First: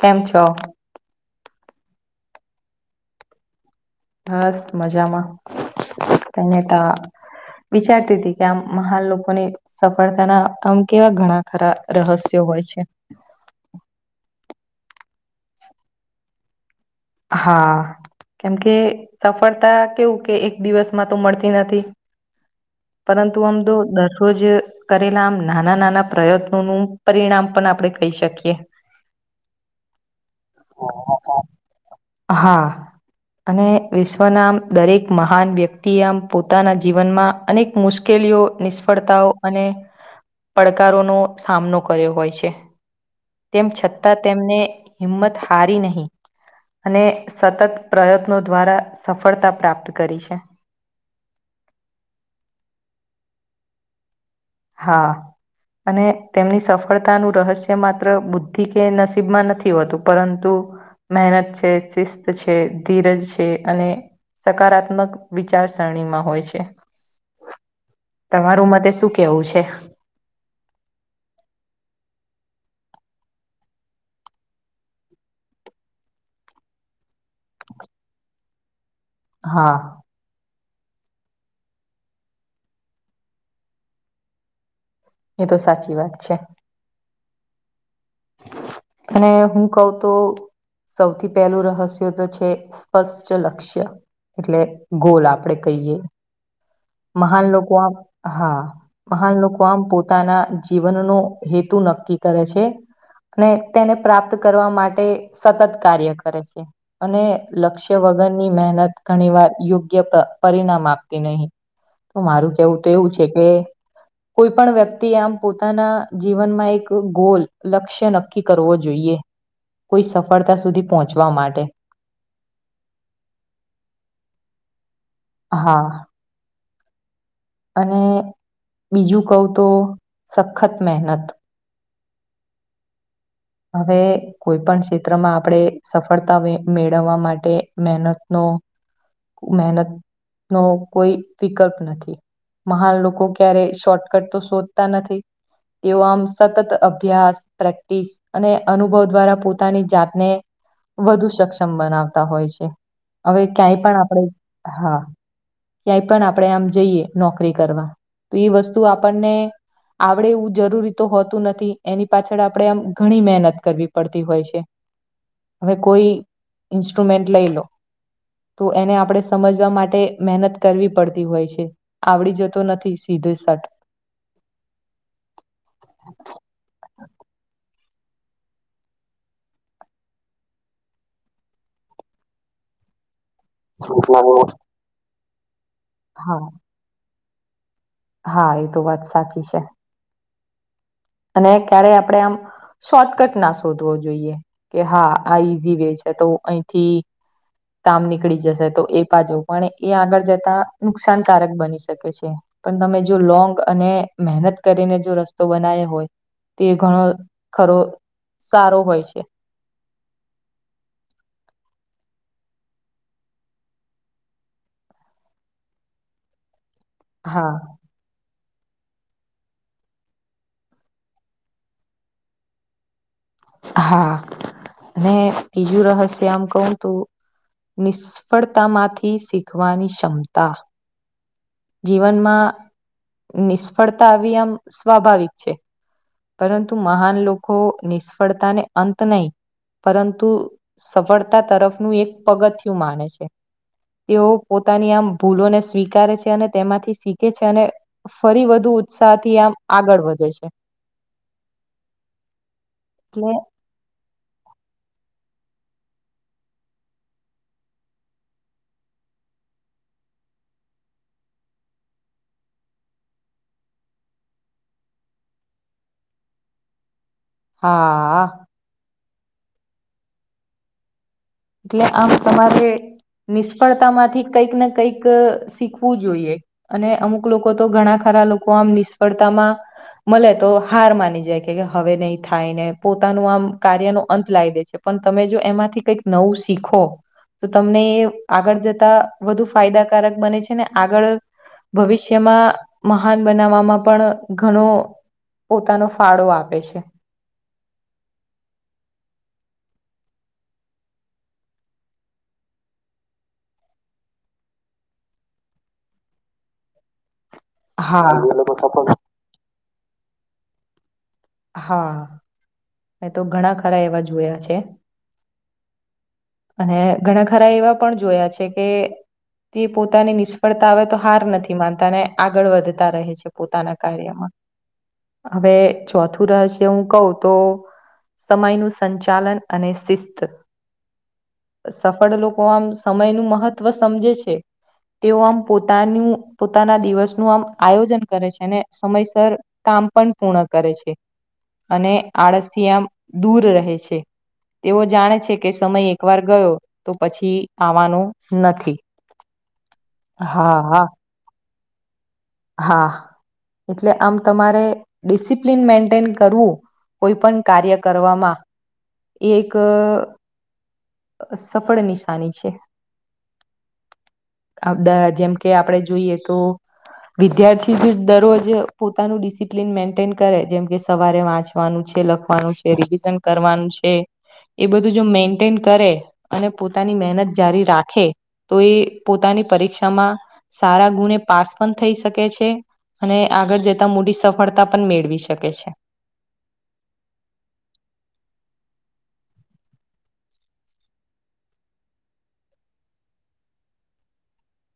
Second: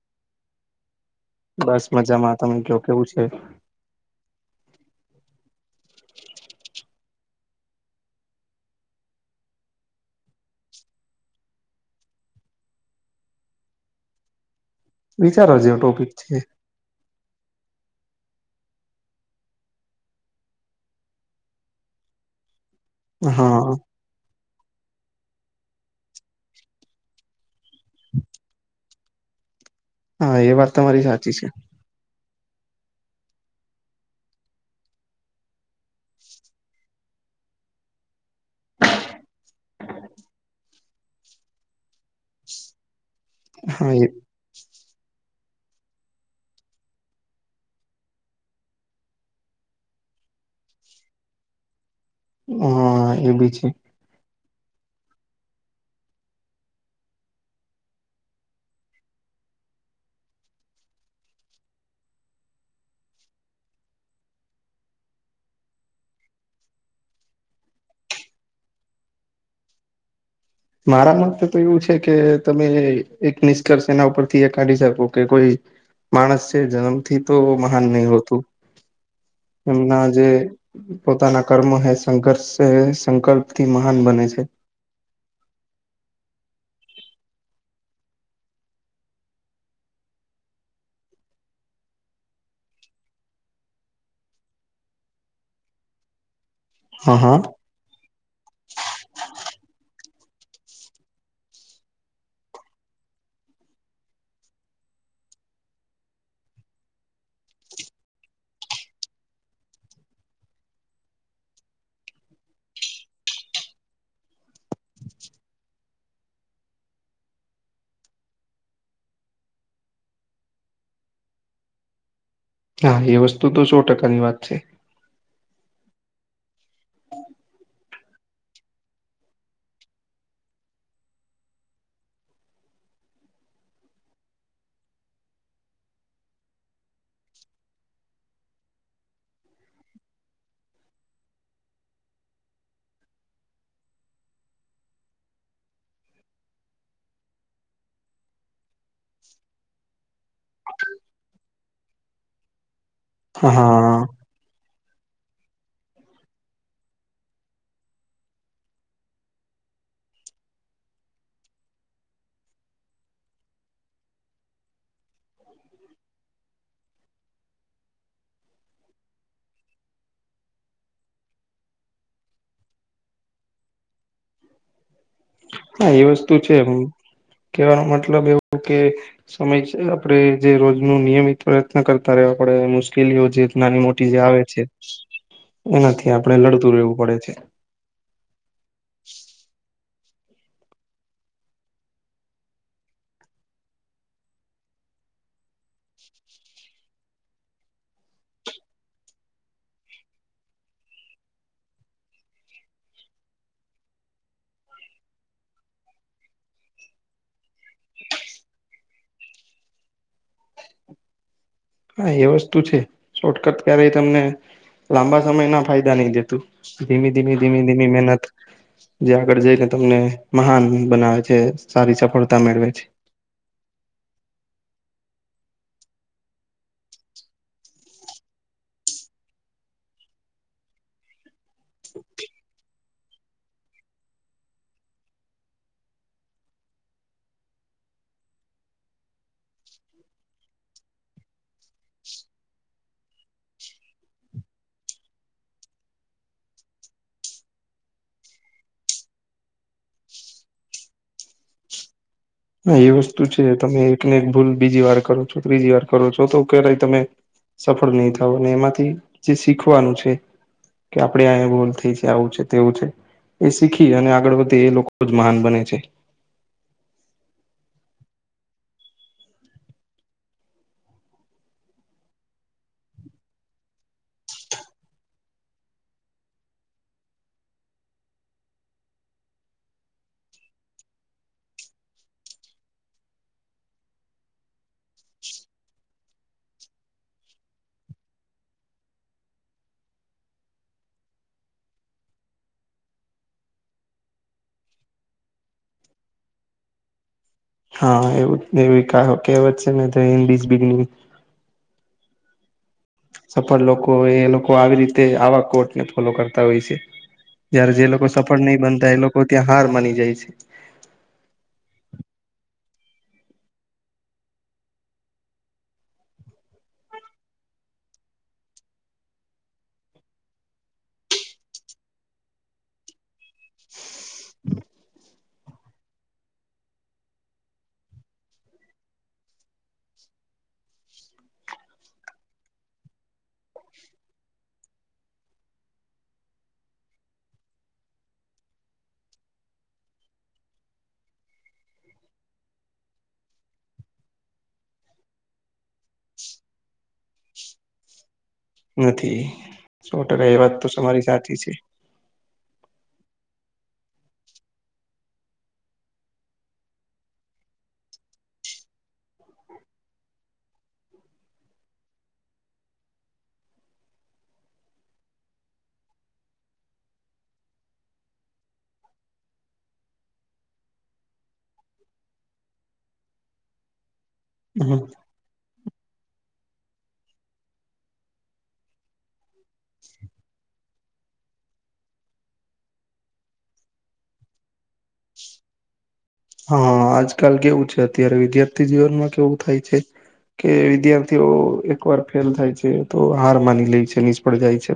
કેમ છો? બસ મજામાં. તમે કયો કેવું છે? હાસ મજામાં. કનેતા વિચારતી હતી કે આમ મહાલ લોકોની સફળતાના આમ કેવા ઘણા ખરા રહસ્યો હોય છે. વિચાર વા જેવો ટોપિક છે. હા કેમ કે સફળતા કેવું કે એક દિવસમાં તો મળતી નથી પરંતુ આમ તો હા દરરોજ કરેલા આમ નાના નાના પ્રયત્નોનું પરિણામ પણ આપણેે કહી શકીએ. હા એ વાત તમારી સાચી છે. હા અને વિશ્વના આમ દરેક મહાન વ્યક્તિ આમ પોતાના જીવનમાં અનેક મુશ્કેલ નિષ્ફળતાઓ અને પડકારોનો સામનો કર્યો હોય છે. તેમ હા એ છતાં તેમને હિંમત હારી નહીં. અને સતત પ્રયત્નો દ્વારા સફળતા પ્રાપ્ત કરી છે. [inaudible] હા એ બી છે હા અને તેમની સફળતાનું રહસ્ય માત્ર બુદ્ધિ કે નસીબમાં નથી હોતું પરંતુ મહેનત છે ચિસ્ત છે ધીરજ છે અને સકારાત્મક વિચારસરણીમાં હોય છે તમારું મતે સુખ કેવું છે મારા માટે તો એવું છે કે તમે એક નિષ્કર્ષ એના ઉપરથી એ કાઢી શકો કે કોઈ માણસ છે જન્મ થી તો મહાન નહી હોતું. હા, એમના જે પોતાના કર્મો હે સંઘર્ષ સંકલ્પથી મહાન બને છે. એ તો સાચી વાત છે અને હું કઉ તોું સૌથી પહેલું રહસ્ય તો છે સ્પષ્ટ લક્ષ્ય એટલે ગોલ આપણેે કહીએ હા હા મહાન લોકો આમ હા મહાન લોકો આમ પોતે પોતાના જીવનનો હેતુ નક્કી કરે છે અનેને તેને પ્રાપ્ત કરવા માટે સતત કાર્ય કરે છે અને લક્ષ્ય વગર ની મહેનત ઘણી વાર યોગ્ય પરિણામ આપતી નહીિ તો મારું કેવું તો એવું છે કે કોઈ પણ વ્યક્તિ આમ પોતાના જીવનમાં એક ગોલ લક્ષ્ય નક્ નકી કરવો જોઈએ કોઈ સફળતા સુધી પહોંચવા માટે હા એ વસ્તુ તો સો ટકાની વાત છે હા અને બીજું કહ તો સખત મહેનત હવે કોઈ પણ ક્ષેત્રમાં આપણે સફળતા મેળવવા માટે મહેનતનૌ મહેનત નો કોઈ વિકલ્પ નથી મહાન લોકો ક્યારે શોર્ટકટ તો શોધતા નથી તેઓ આમ સતત અભ્યાસ પ્રેક્ટિસ અને અનુભવ દ્વારા પોતાની જાતને વધુ સક્ષમ બનાવતા હોય છે હવે હા ક્યાંય પણ આપણે હા ક્યાંય પણ આપણે આમ જઈએ નોકરી કરવા તો એ વસ્તુ આપણને આવડે એવું જરૂરી તો હોતું નથી એની પાછળ આપણેે આમ ઘણી મહેનત કરવી પડતી હોય છે હવે કોઈ ઈન્સ્ટ્રુમેન્ટ લઈ લો તો એને આપ આપણે સમજવા માટે મહેનત કરવી પડતી હોય છે આવડી જતો નથી સીધું શટ [inaudible] હા એ વસ્તુ છે એમ કેવાનો માટે મતલબ એવું કે સમય આપણેે જે રોજ ન નિયમિત પ્રયત્ન કરતા રહ આપણે મુશ્કેલીઓ જે નાની મોટી જે આવે છે એ નથી આપડે હા લડતું રહેવું પડે છે હા એ તો વાત સાચી છે અને ક્યારે આપડે આમ શોર્ટકટ ના શોધવો જોઈએ કે હા આ ઈઝી વે છે તો અહીંથી કામ નીકળી જશે તો એ પાછુ પણ એ આગળ જતા નુકસાનકારક બની શકે છે પણ તમે જો લોંગ અને મહેનત કરીને જો રસ્તો બનાવ હોય તે ઘણો ખરો સારો હોય છે [unintelligible] હા એ વસ્તુ છે શોર્ટકટ ક્યારેય તમને લાંબા સમય ના ફાયદા નહી દેતું ધીમી ધીમી હા ધીમી ધીમી મહેનત જે આગળ જઈને તમને મહાન બનાવે છે સારી સફળતા મેળવે છે હા અને બ્રીજું રહસ્ય આમ કહું તું નિષ્ફળતામાંથી શીખવાની ક્ષમતા જીવનમાં નિષ્ફળતા આવી આમ સ્વાભાવિક છે પરંતુ મહાન લોકો નિષ્ફળતાને અંત નહી પરંતુ સફળતા તરફનું એક પગથયું માને છે તેઓ પોતાની આમ ભૂલોને સ્વીકારે છે અને તેમાંથી શીખે છે અને ફરી વધુ ઉત્સાહ થી આમ આગળ વધે છે હા એ વસ્તુ એટલે છે તમે એક ને એક ભૂલ બીજી વાર કરો ત્રીજી વાર કરો છો તો કે્યારેય તમે સફળ નહીિ થાવ અને એમાંથી જે શીખવાનું છે કે આપડે અયા ગોલ થઈ છે આવું છે તેવું છે એ શીખી અને આગળ વધી એ લોકો જ મહાન બને છે. હા. એટલે આમ તમારે. નિષ્ફળતા માંથી કંઈક ને કઈક શીખવું જોઈએ અને અમુક લોકો તો ઘણા ખા. લોકો આમ નિષ્ફળતામાં. મળે તો હાર માની જાય કે હવે નહી થાય ને પોતાનું આમ કાર્ય ન અંત લાવી દે છે. પણ તમે જો એમાંથી કંઈક નવું શીખો. તો તમને એ આગળ જતા વધુ ફાયદાકારક બને છે ને આગળ. ભવિષ્યમાં મહાન બનાવવામાં પણ ઘણો. પોતાનો ફાળો આપે છે. હા એવું એવી કહેવત છે મે તો હન્ી બિગની સફળ લોકો એ લોકો આવી રીતે આવા કોર્ટને ફોલો કરતા હોય છે. જયારે જે લોકો હા. સફળ નહી બનતા એ લોકો ત્યાં હાર માની જાય છે. હા મેં તો ઘણા ખરા એવા જોયા છે. અને ઘણા ખરા એવા પણ જોયા છે કે. તે પોતાની નિષ્ફળતા આવે તો હાર નથી માનતા ને આગળ વધતા રહે છે પોતાના. હવે ચોથું રહસ્ય હું કઉ તો. સમયનું સંચાલન અને શિસ્ત. સફળ લોકો આમ સમય નું મહત્વ સમજે છે. તેઓ આમ પોતાનું પોતાના દિવસ નું આમ આયોજન કરે છે સમયસર. પણ પૂર્ણ કરે છે અને આળસિયા દૂર રહે છે. તેઓ જાણે છે કે સમય એક વાર ગયો તો પછી આવવાનો. નથી સોટકા એ વાત હા તો હા તમારી સાચી છે. હા એટલે આમ તમારે ડિસિપ્લિન મેન્ટેન કરવું. કોઈ પણ કાર્ય કરવામાં એક. સફળ નિશાની છે. આપદ જેમ કે આપડે જોઈએ તો. વિદ્યાર્થી દરરોજ પોતાનું ડિસિપ્લિન મેન્ટેન કરે જેમ કે સવારે વાંચવાનું છે. કરવાનું છે એ હમ બધું જો મે. ે અને પોતાની મહેનત જારી રાખે તો એ પોતાની પરીક્ષામાં. સારા ગુણે પાસ પણ થઈ શકે છે. અને આગળ જતા મોટી સફળતા પણ મેળવી શકે છે. હા આજકાલ કેવું છે અત્યારે વિદ્યાર્થી જીવનમાં કેવું થાય છે. કે વિદ્યાર્થીઓ એકવાર ફેલ થાય છે તો હાર માની લે છે નિષ્ફળ જાય છે.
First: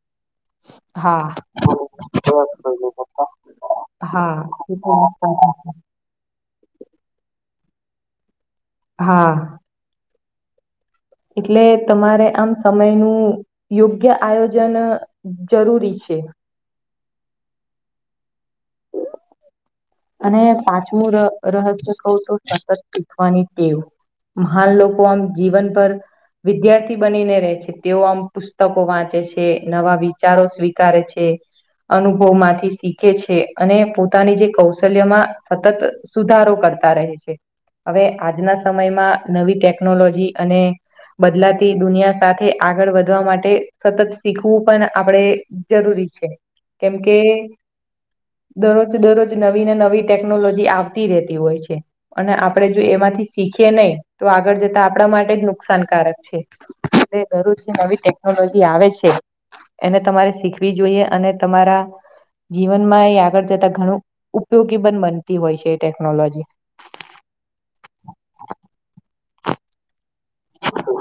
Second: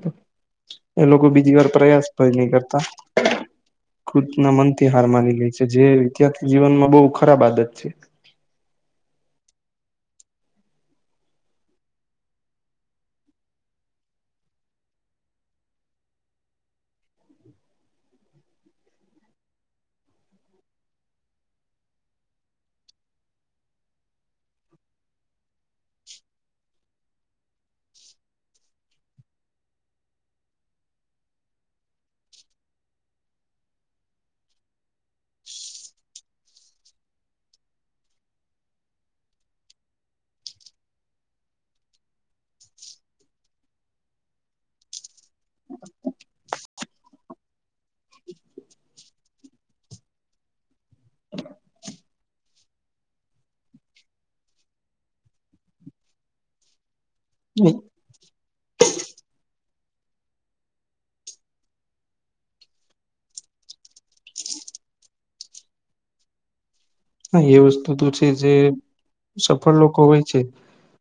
એ લોકો હા બીજી વાર પ્રયાસ પણ નહી કરતા. કૃતના મનથી હાર માની લે હા છે જે વિદ્યાર્થી જીવનમાં બહુ ખરાબ આદત છે. હા. એટલે તમારે આમ સમય નું યોગ્ય આયોજન જરૂરી છે. છે. અને પાંચમું રહસ્ય કવ તો સતત શીખવાની ટેવ. મહાન લોકો આમ જીવન પર. વિદ્યાર્થી બનીને રહે છે તેઓ આમ પુસ્તકો વાંચે છે નવા વિચારો સ્વીકારે છે. અનુભવ માંથી શીખે છે અને પોતાની જે કૌશ. કૌશલ્યમાં સતત સુધારો કરતા રહે છે. હવે આજના સમયમાં નવી ટેકનોલોજી અને. બદલાતી દુનિયા સાથે આગળ વધવા માટે સતત શીખવું પણ આપણેે જરૂરી. કેમકે દરરોજ દરરોજ. નવી ને નવી ટેકનોલોજી આવતી રતી હોય છે અને આપડે જો એમાંથી શીખીએ નહી તો. આગળ જતા આપણા માટે જ નુકસાનકારક છે એટ દરરોજ નવી ટેકનોલોજી આવે છે. એને તમારે શીખવી જોઈએ અને તમારા જીવનમાં એ આગળ જતા ઘણું. ઉપયોગી પણ બનતી હોય છે એ ટેકનોલોજી હા એ વસ્તુ તો છે જે સફળ લોકો હોય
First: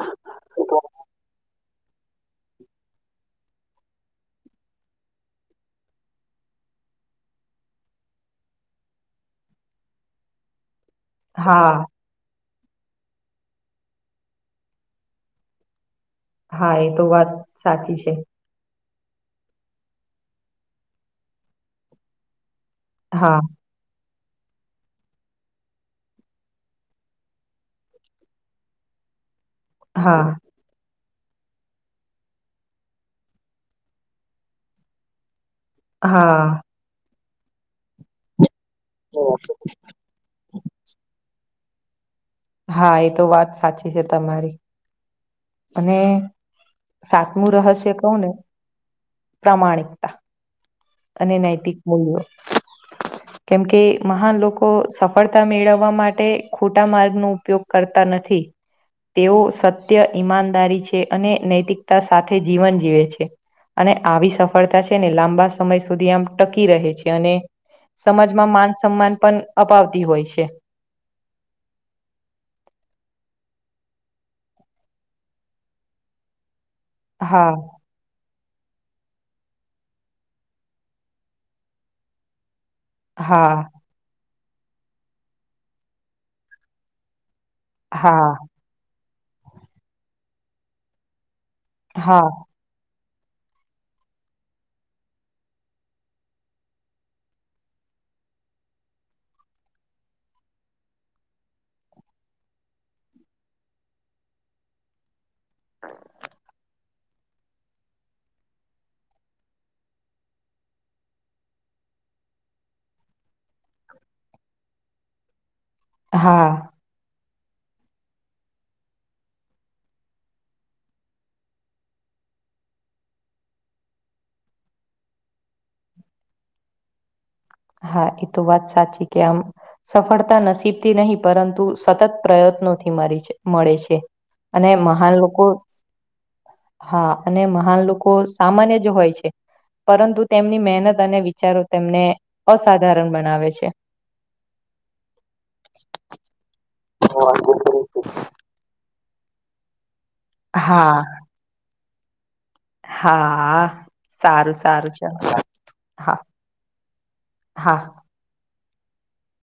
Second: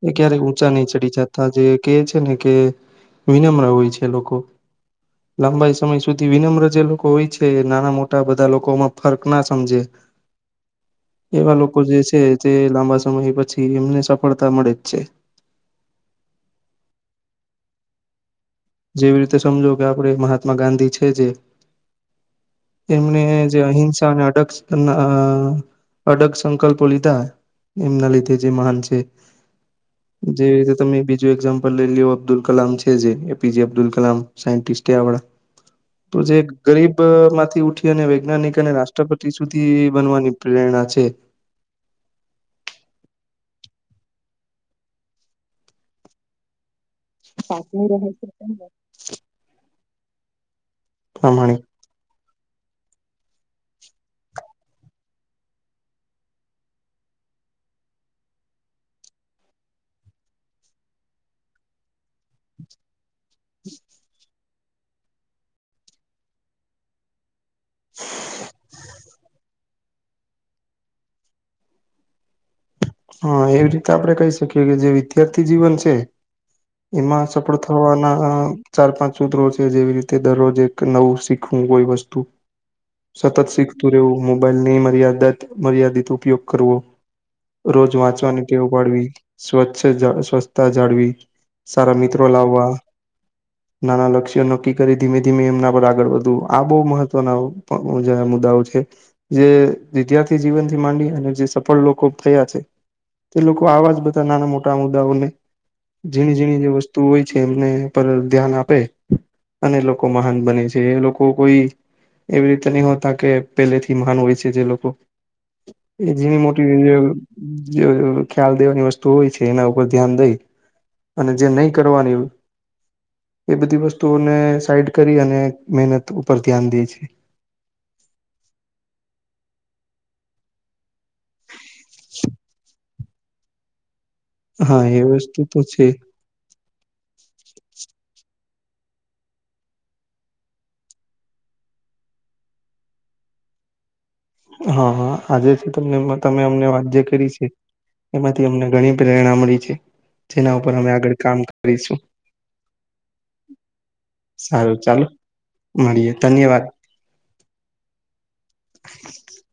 એ ક્યારેક ઊંચા નહી ચડી જતા જે કે છે ને કે વિનમ્ર હોય છે લોકો લાંબાઈ સમય સુધી વિનમ્ર જે લોકો હોય છે એ નાના મોટા બધા લોકોમાં ફર્ક ના સમજે [inaudible] એવા લોકો હા જે છે તે લાંબા સમય પછી એમને સફળતા મળે જ છે હા એ તો વાત સાચી છે જેવી રીતે સમજો કે આપણે મહાત્મા ગાંધી છે જે એમને હા જે અહિંસા અને અડગ અડગ સંકલ્પો લીધા એમના લીધે જે મહાન છે હા જેવી રીતે તમે બીજું એક્ઝામ્પલ લઈ લ અબ્દુલ કલામ છે જેને અબ્ુલ કલામ સા જે હા. ગરીબ થી ઉઠી અને વૈજ્ઞાનિક અને રાષ્ટ્રપતિ સુધી બનવાની પ્રેરણા છે હા એ તો વાત સાચી છે તમારી અને સાતમું સાચું રહસ્ય રહે કૌ છે ને તમને પ્રામાણિકતા અને પ્રમાણિક નૈતિક મૂલ્યો કેમ કે મહાન લોકો સફળતા મેળવવા માટે ખોટા માર્ગ ન ઉપયોગ કરતા નથી નથી તેઓ સત્ય ઈમાનદારી છે અને નૈતિકતા સાથે જીવન જીવે છે અને આવી સફળતા છે ને લાંબા સમય સુધી આમ ટકી રહે છે અને સમાજમાં માન સન્માન પણ અપાવતા હોય છે હા એવી રીતે આપડે કહી શકીએ કે જે વિદ્યાર્થી જીવન છે એમાં હા, સપર્ટ થવાના ચાર પાંચ સૂત્રો છે જેવી રીતે દરરોજ એક નવું શીખવું કોઈ વસ્તુ. સતત હા, શીખતું રહેવું મોબાઈલની મર્યાદા મર્યાદિત ઉપયોગ કરવો. રોજ હા, વાંચવાની ટેવ પાડવી સ્વચ્છ જા સ્વચ્છતા જાળવી. સારા હા, મિત્રો લાવવા. [inaudible] નાના લક્ષ્ય્યો નક્કી કરી ધીમે ધીમે એમના પર આગળ વધવું આ બઉ મહત્વના ઓ પ જાયા મુદ્દાઓ છે. જે વિદ્યાર્થી જીવન થી માંડી અને જે સફળ લોકો થયા છે તે લોકો આવા જ બધા નાના મોટા મુદ્દાઓને ઝીણી ઝીણી જે વસ્તુ હોય છે એમને પર ધ્યાન આપે. અને લોકો મહાન બને છે એ લોકો કોઈ એવી રીતે નહી હોતા કે પહેલેથી મહાન હોય છે જે લોકો. એ ઝીણી હા, મોટી. [unintelligible] જે અ ખ્યાલ દેવાની વસ્તુ હોય છે એના ઉપર ધ્યાન દઈ અને જે નહી કરવાની એ બધી વસ્તુઓને સાઈડ કરી અને મહેનત ઉપર ધ્યાન દે છે. હા એ તો વાત સાચી કે આમ સફળતા નસીબ થી નહી પરંતુ સતત પ્રયત્નોથી મારી છે મળે છે. અને હા એ મહાન વસ્તુ લોકો તો છે હા અને મહાન લોકો સામાન્ય જ હોય છે પરંતુ તેમની મહેનત અને વિચારો તેમને અસાધારણ બનાવે છે. હા હા આજે છે ત તમે અમને વાત જે કરી છે એમાંથી અમને ઘણી પ્રેરણા મળી છે જેના ઉપર અમે હા આગળ કામ કરીશું. હા. સારું સારું છે મળીએ હા ધન્યવાદ હા. [inaudible]